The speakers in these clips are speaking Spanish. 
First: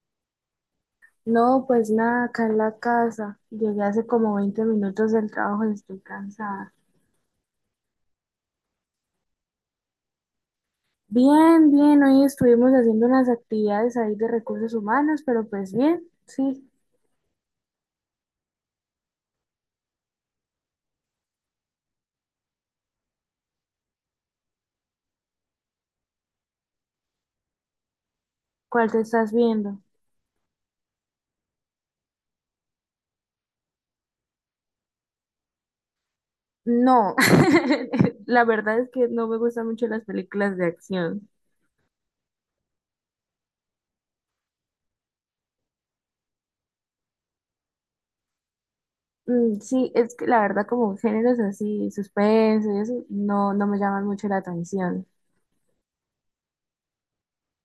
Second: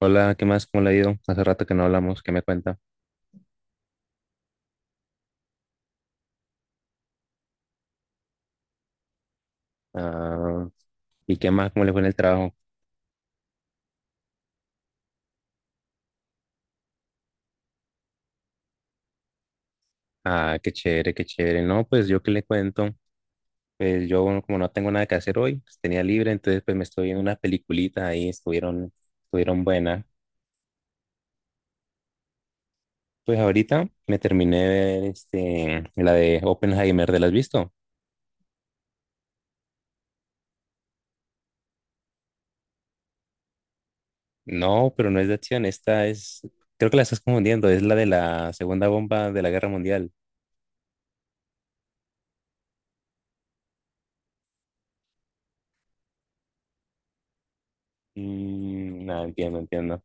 Hola, ¿qué más? ¿Cómo le ha ido? Hace rato que no hablamos, ¿qué me cuenta? No, pues nada, acá en la casa. Llegué hace como 20 minutos del trabajo y estoy cansada. Ah, ¿y qué más? ¿Cómo le fue en el trabajo? Bien, bien, hoy estuvimos haciendo unas actividades ahí de recursos humanos, pero pues bien, sí. Ah, qué chévere, qué chévere. No, pues yo qué le cuento. Pues yo bueno, como no tengo nada que hacer hoy, pues tenía libre, entonces pues me estoy viendo unas peliculitas ahí, estuvieron buenas. ¿Cuál te estás viendo? Pues ahorita me terminé de ver la de Oppenheimer. ¿Te la has visto? No, la verdad es que no me gustan mucho las películas de acción. No, pero no es de acción, creo que la estás confundiendo, es la de la segunda bomba de la guerra mundial. Sí, es que la verdad como géneros así, suspenso y eso, no, no me llaman mucho la atención. No, entiendo, entiendo.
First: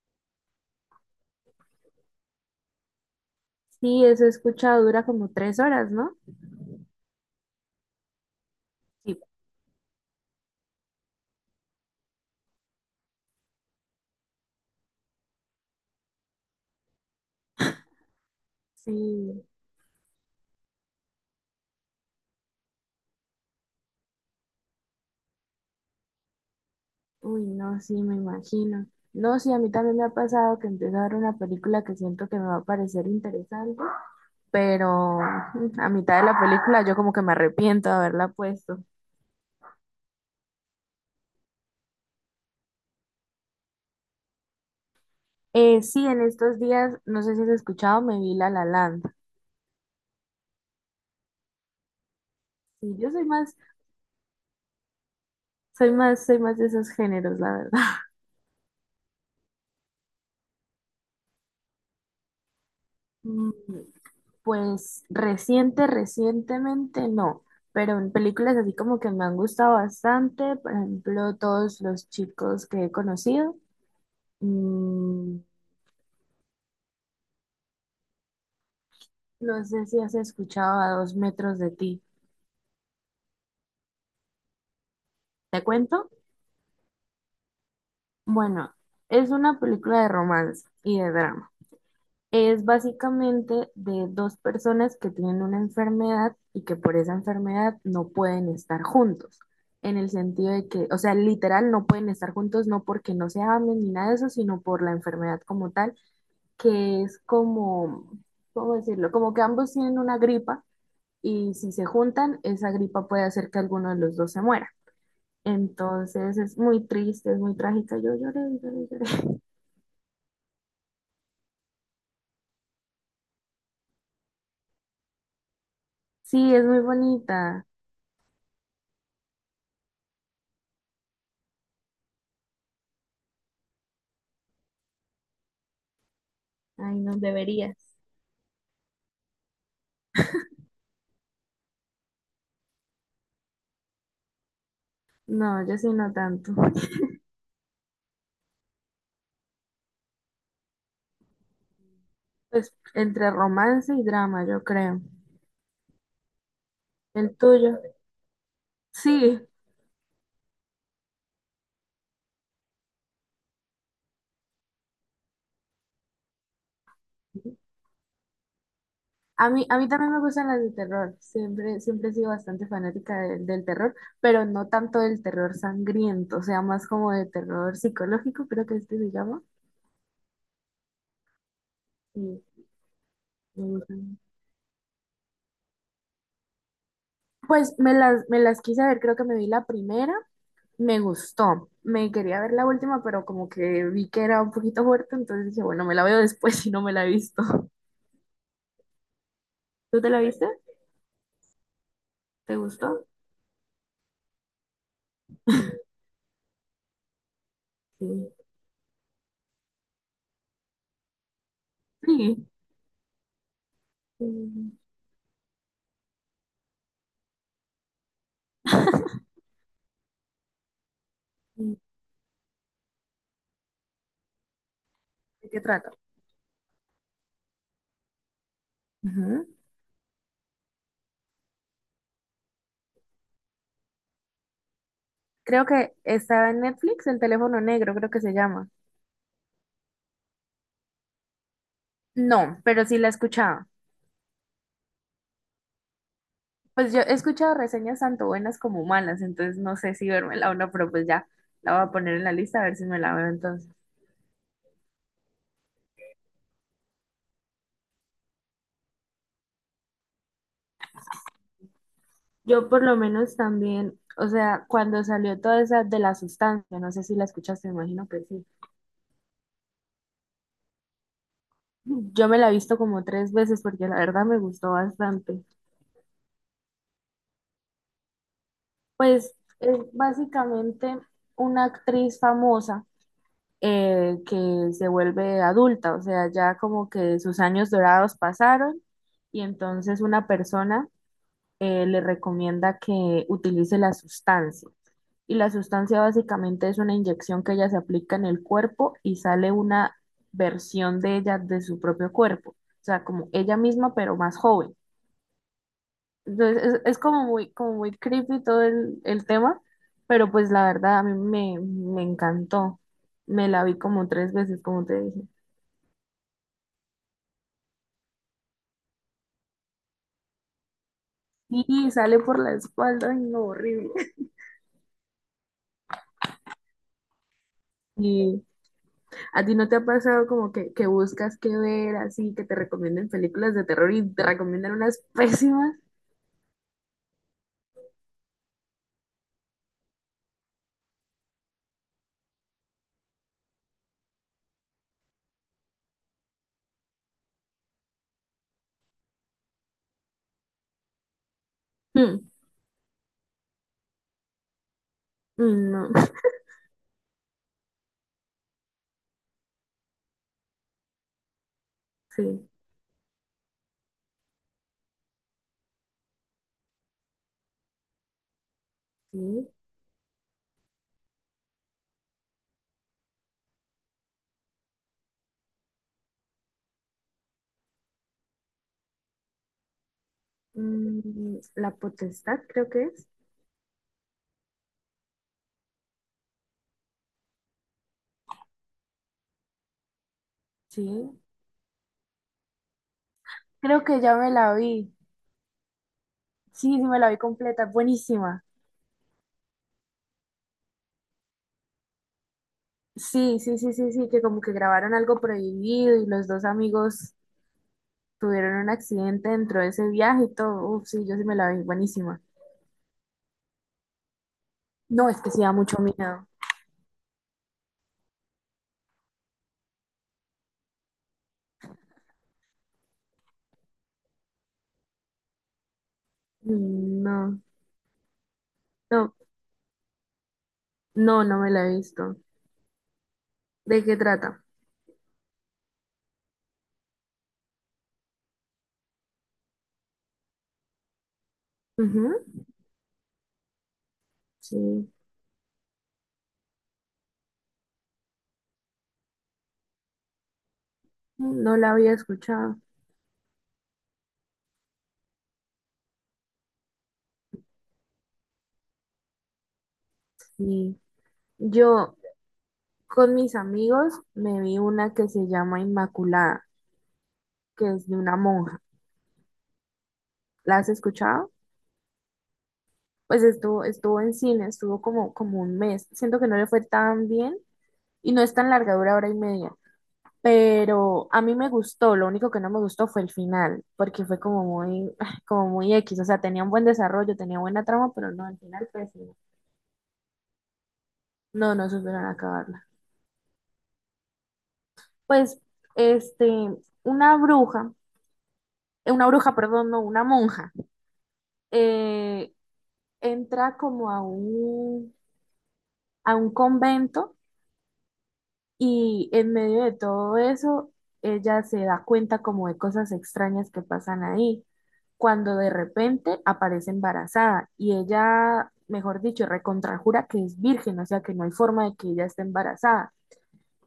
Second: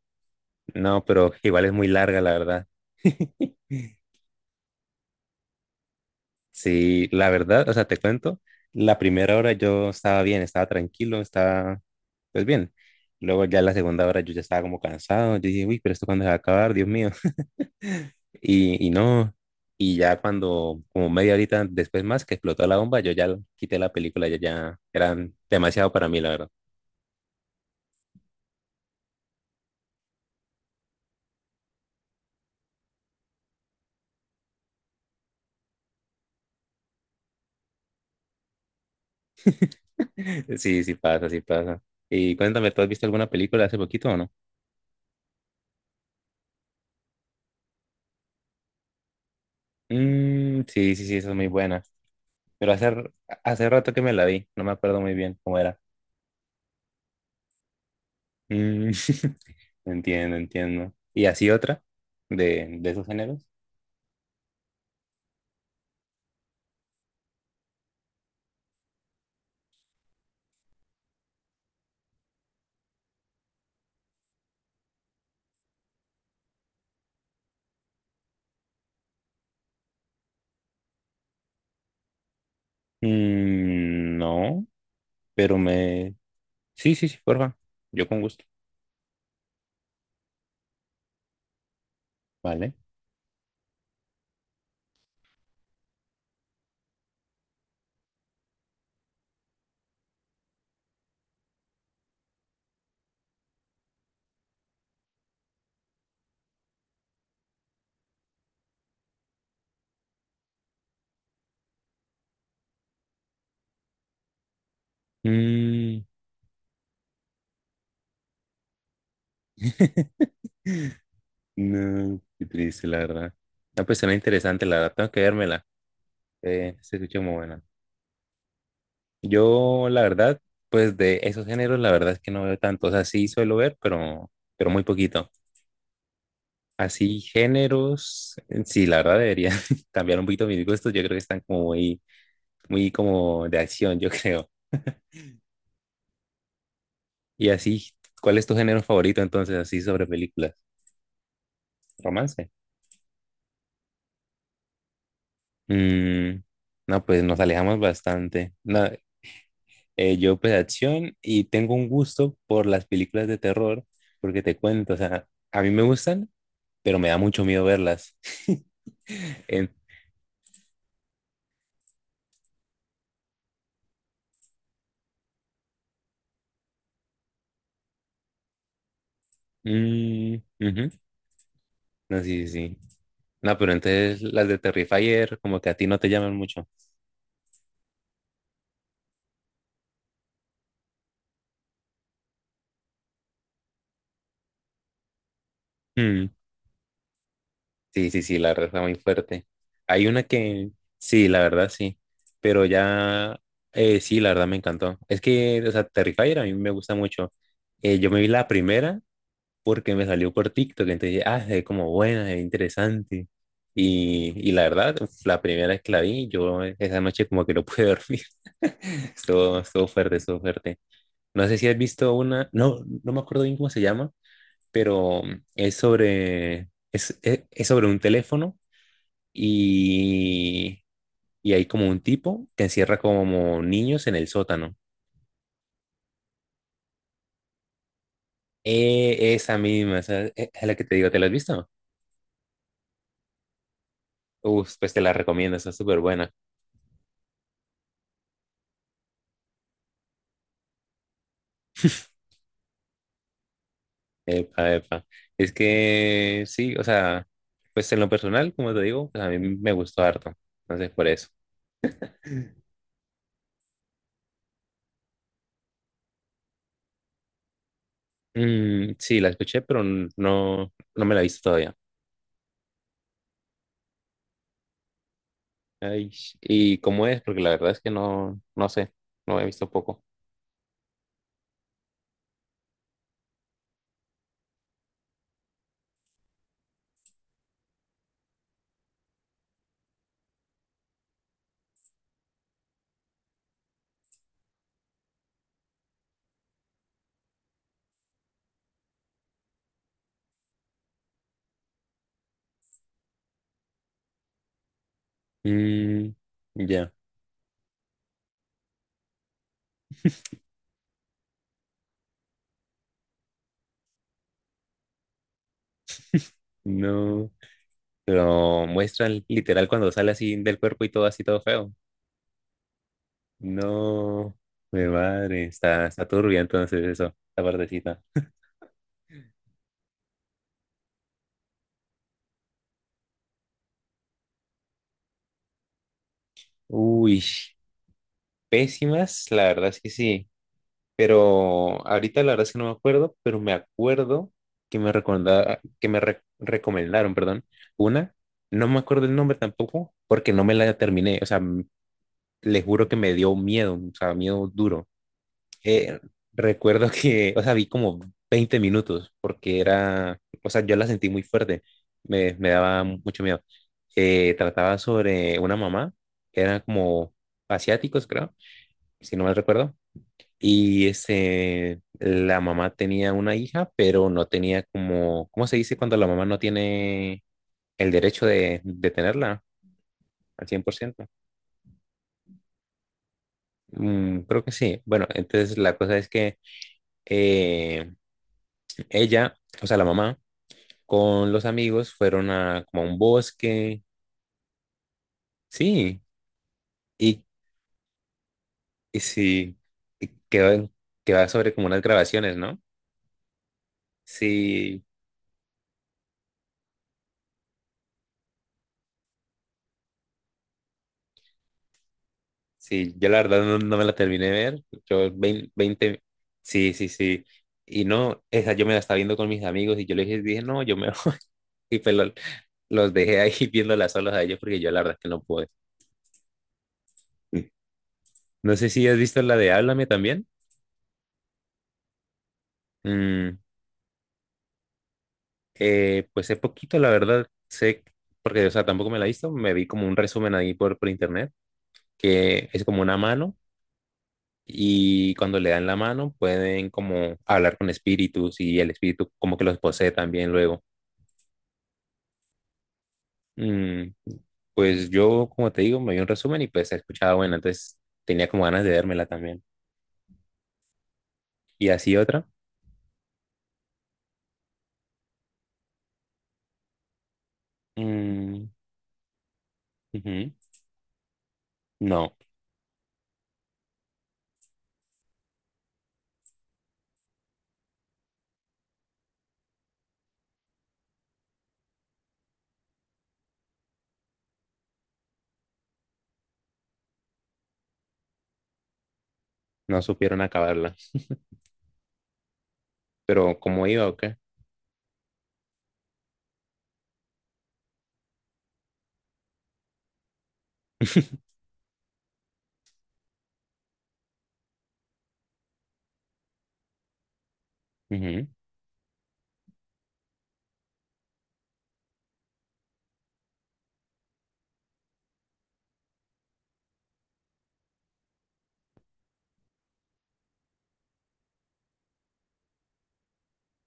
No, pero igual es muy larga, la verdad. Sí, eso he escuchado, dura como 3 horas, ¿no? Sí, la verdad, o sea, te cuento, la Sí. primera hora yo estaba bien, estaba tranquilo, estaba pues bien. Luego ya la segunda hora yo ya estaba como cansado, yo dije, uy, pero esto cuándo se va a acabar, Dios mío. No, Sí. y ya cuando, como media horita después más que explotó la bomba, yo ya quité la película, ya, ya eran demasiado para mí, la verdad. Uy, no, sí, me imagino. No, sí, a mí también me ha pasado que empiezo a ver una película que siento que me va a parecer interesante, pero a mitad de la película yo como que me arrepiento de haberla puesto. Sí, sí pasa, sí pasa. Y cuéntame, ¿tú has visto alguna película hace poquito o no? Sí, en estos días, no sé si has escuchado, me vi La La Land. Mm, sí, sí, sí, esa es muy buena. Pero Sí, yo soy más, hace rato que me la vi, no me acuerdo muy bien cómo era. soy más, soy más de esos géneros, la verdad. Mm, Entiendo, entiendo. ¿Y así otra de esos géneros? Mm, pues recientemente no, pero en películas así como que me han gustado bastante, por ejemplo, todos los chicos que he conocido. Mm, no sé si has escuchado a dos metros de ti. No, pero ¿Te cuento? me... Sí, sí, sí, porfa. Yo con gusto. Bueno, es una película de romance y de drama. Es Vale. básicamente de dos personas que tienen una enfermedad y que por esa enfermedad no pueden estar juntos. En el sentido de que, o sea, literal no pueden estar juntos, no porque no se amen ni nada de eso, sino por la enfermedad como tal, que es como, ¿cómo decirlo? Como que ambos tienen una gripa y si se juntan, esa gripa puede hacer que alguno de los dos se muera. Mm, Entonces es muy triste, es muy trágica. Yo lloré, lloré, lloré. No, qué triste, la verdad. No, pues suena interesante, la verdad. Tengo que vérmela. Sí, es muy Se escucha muy buena. bonita. Yo, la verdad, pues de esos géneros, la verdad es que no veo tanto. O sea, sí suelo ver, pero muy poquito. Ay, no Así, deberías. géneros, sí, la verdad debería cambiar un poquito mis gustos. Yo creo que están como muy como de acción, yo creo. No, yo sí no tanto. Y así, ¿cuál es tu género favorito entonces, así sobre películas? ¿Romance? Pues entre romance y drama, yo creo. Mm, no, pues El nos alejamos tuyo. bastante. No, Sí, yo pues acción y tengo un gusto por las películas de terror, porque te cuento, o sea, a mí me gustan, pero me da mucho miedo verlas. En- a mí también me gustan las de terror. Siempre, siempre he sido bastante fanática de- del terror, pero no tanto del terror sangriento, o sea, más como de terror psicológico, creo que este se llama. mm, ujú. No, Sí, sí, sí, sí. No, me pero gustan. entonces las de Terrifier como que a ti no te llaman mucho. Pues me las quise ver, creo que me vi la primera, me gustó. Me quería ver la última, pero como que vi que era un poquito fuerte, entonces dije, bueno, me la veo Mm. después si no me la he visto. Sí, sí, sí, la verdad está muy fuerte. ¿Tú Hay te la una viste? que, sí, la verdad sí, ¿Te pero gustó? ya, sí, la verdad me encantó. Es que, o sea, Terrifier a mí me gusta mucho. Sí. Yo me vi la primera porque me salió por TikTok, entonces dije, ah, es como buena, es Sí. interesante. La Mm, verdad, uf, la primera vez que la vi, esa noche como que no pude dormir. Estuvo fuerte, estuvo fuerte. No sé si mm. has visto una, no, no me acuerdo bien cómo se llama, pero ¿De qué es trata? sobre, es sobre un teléfono Ujú. y, y hay como un tipo que encierra como niños en el sótano. Creo que estaba en Netflix, El teléfono negro, creo que se llama. Esa misma, esa es la que te digo, ¿te la has visto? No, pero sí la escuchaba. Uf, pues te la recomiendo, está súper buena. Pues yo he escuchado reseñas tanto buenas como malas, entonces no sé si vérmela o no, pero pues ya la voy a poner en la lista a ver si me la veo entonces. Epa, epa. Es que sí, o sea, pues en lo personal, como te digo, pues a mí me gustó harto. Entonces, por eso. Yo por lo menos también, o sea, cuando salió toda esa de la sustancia, no sé si la escuchaste, me imagino que sí. Mm, sí, la escuché, no, no me la he visto todavía. Yo me la he visto como 3 veces porque la verdad me gustó bastante. Ay, ¿y cómo es? Porque la verdad es que no, no sé, Pues no he visto es poco. básicamente una actriz famosa que se vuelve adulta, o sea, ya como que sus años dorados pasaron y entonces una persona le recomienda que utilice la sustancia. Y la sustancia básicamente es una inyección que ella se aplica en el cuerpo y sale una versión de ella de su propio cuerpo, o sea, como ella misma pero más joven. Mm, Entonces ya, es como muy creepy todo el tema, pero pues la verdad a me encantó. Me la vi como 3 veces, como te dije. no. Lo muestran literal cuando sale así del cuerpo y todo así, todo feo. Y sale por la espalda, ay no, horrible. No, mi madre, está turbia entonces eso, la partecita. Y a ti no te ha pasado como que buscas qué ver así, que te recomienden películas de terror y te recomiendan unas pésimas. Uy, pésimas, la verdad es que sí. Pero ahorita la verdad es que no me acuerdo, pero me acuerdo que me recorda- que me re- recomendaron, perdón, una. No me acuerdo el nombre tampoco, porque no me la terminé. O sea, m- Mm. le juro que me dio miedo, o sea, miedo duro. Mm. No, Eh, Recuerdo que, o sea, vi como 20 minutos porque era, o sea, yo la sentí muy fuerte, sí, me daba mucho miedo. Trataba sobre una mamá, eran como asiáticos, creo, si no mal sí. recuerdo, y este la mamá tenía una hija, pero no tenía como, ¿cómo se dice cuando la mamá no tiene el derecho de tenerla? Al 100%. Mm, la potestad creo que es. Mm, creo que sí. Bueno, entonces la cosa es que eh, ella, o sea, la mamá, Sí. con los amigos, fueron a como a un bosque, Creo que ya me la vi. sí, Sí, sí me la vi y, completa. Buenísima. y sí, y que, va- que va sobre como unas grabaciones, ¿no? Sí, sí, sí, sí, sí, que como que Sí, grabaron algo prohibido y los dos amigos tuvieron un accidente dentro de ese viaje y todo. Uf, sí, yo sí me la vi. Buenísima. sí, yo la verdad no, no me la terminé de ver, No, es que sí da mucho 20 miedo. sí, sí, sí, y no, esa yo me la estaba viendo con mis amigos y yo les dije, dije, no, yo me voy", y pues lo- los dejé ahí viéndolas solos a ellos porque yo la verdad que no pude. No, Mm, no sé si has no, visto la de Háblame también. no, no me la he visto. Mm, ¿De qué trata? Pues es poquito, la verdad, sé, porque, o sea, tampoco me la he visto, me vi como un resumen ahí por internet, Ujú. que es como una mano Sí, y cuando le dan la mano pueden como hablar con espíritus y el espíritu como que los posee también luego. no la había escuchado. Mm, pues yo, como te digo, me vi un resumen y pues he escuchado, bueno, entonces tenía como ganas de vérmela también. Sí. Y así Yo, otra, con mis amigos me vi una que se llama Inmaculada, que es de una mm, monja. ujú, ¿La has escuchado? no, Pues estuvo, estuvo en cine, estuvo como, como un mes. Siento que no le fue tan bien y no es tan larga, dura hora y media. Pero a mí me gustó, lo único que no me gustó fue el final, porque fue como muy, como muy X, o sea, tenía un buen desarrollo, tenía buena trama, pero no, al final pésimo. no supieron acabarla, No, no supieron acabarla. pero ¿cómo iba o qué? Pues, este, una bruja, una bruja, perdón, no, una monja, eh, entra como a a un convento Ujú, y en medio de todo eso, ella se da cuenta como de cosas extrañas que pasan ahí, cuando de repente aparece embarazada y ella, mejor dicho, recontrajura que es virgen, o sea que no hay forma de que ella esté embarazada.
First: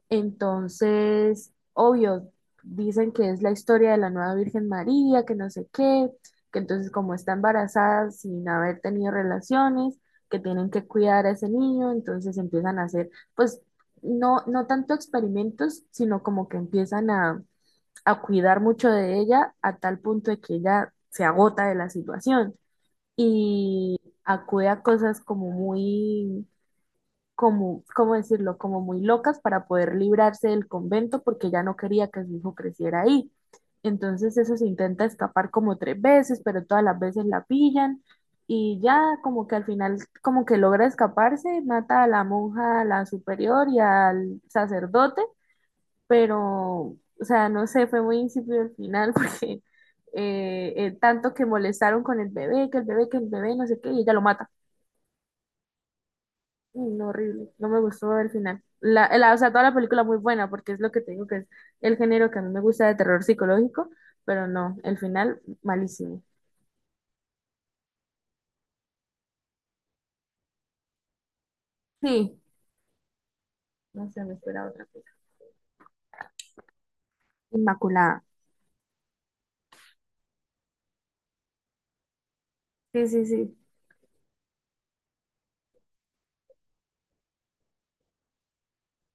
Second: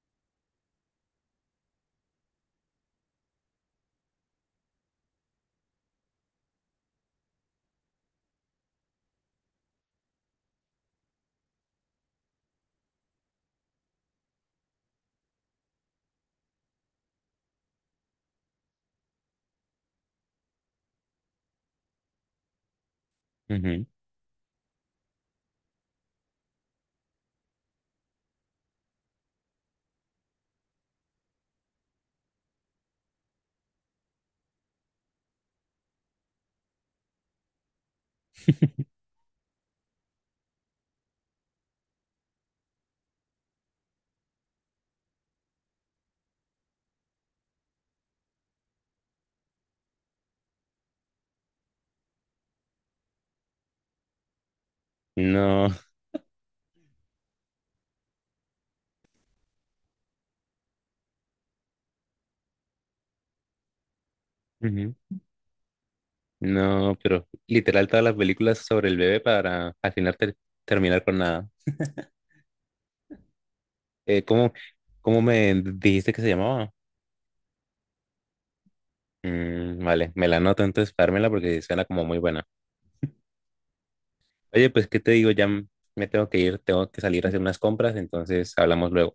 Entonces, obvio, dicen que es la historia de la nueva Virgen María, que no sé qué, que entonces como está embarazada sin haber tenido relaciones, que tienen que cuidar a ese niño, entonces empiezan a hacer, pues, no, no tanto experimentos, sino como que empiezan a cuidar mucho de ella a tal punto de que ella se agota de la situación ujú, y acude a cosas como muy como, ¿cómo decirlo? Como muy locas para poder librarse del convento porque ella no quería que su hijo creciera ahí. Entonces eso se intenta escapar como 3 veces, pero todas las veces la pillan y ya como que al final como que logra escaparse, mata a la monja, a la superior y al sacerdote, pero o sea, no sé, fue muy insípido el final porque tanto que molestaron con el bebé, que el bebé, no sé qué, y ella lo mata. no. Uy, no, horrible. No me gustó el final. O sea, toda la película muy buena, porque es lo que te digo que es el género que a mí me gusta de terror psicológico, pero no, el final malísimo. No, pero literal todas las películas sobre el bebé para al final terminar con nada. Sí, no sé, Eh, me ¿cómo, espera otra cosa. ¿cómo me dijiste que se llamaba? Inmaculada. Mm, vale, me la anoto entonces para dármela porque suena como muy buena. Sí, sí, sí. Oye, pues, ¿qué te digo? Me tengo que ir, tengo que salir a hacer unas compras, entonces hablamos luego.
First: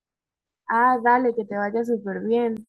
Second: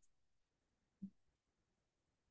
Ah, dale, que te vaya súper bien.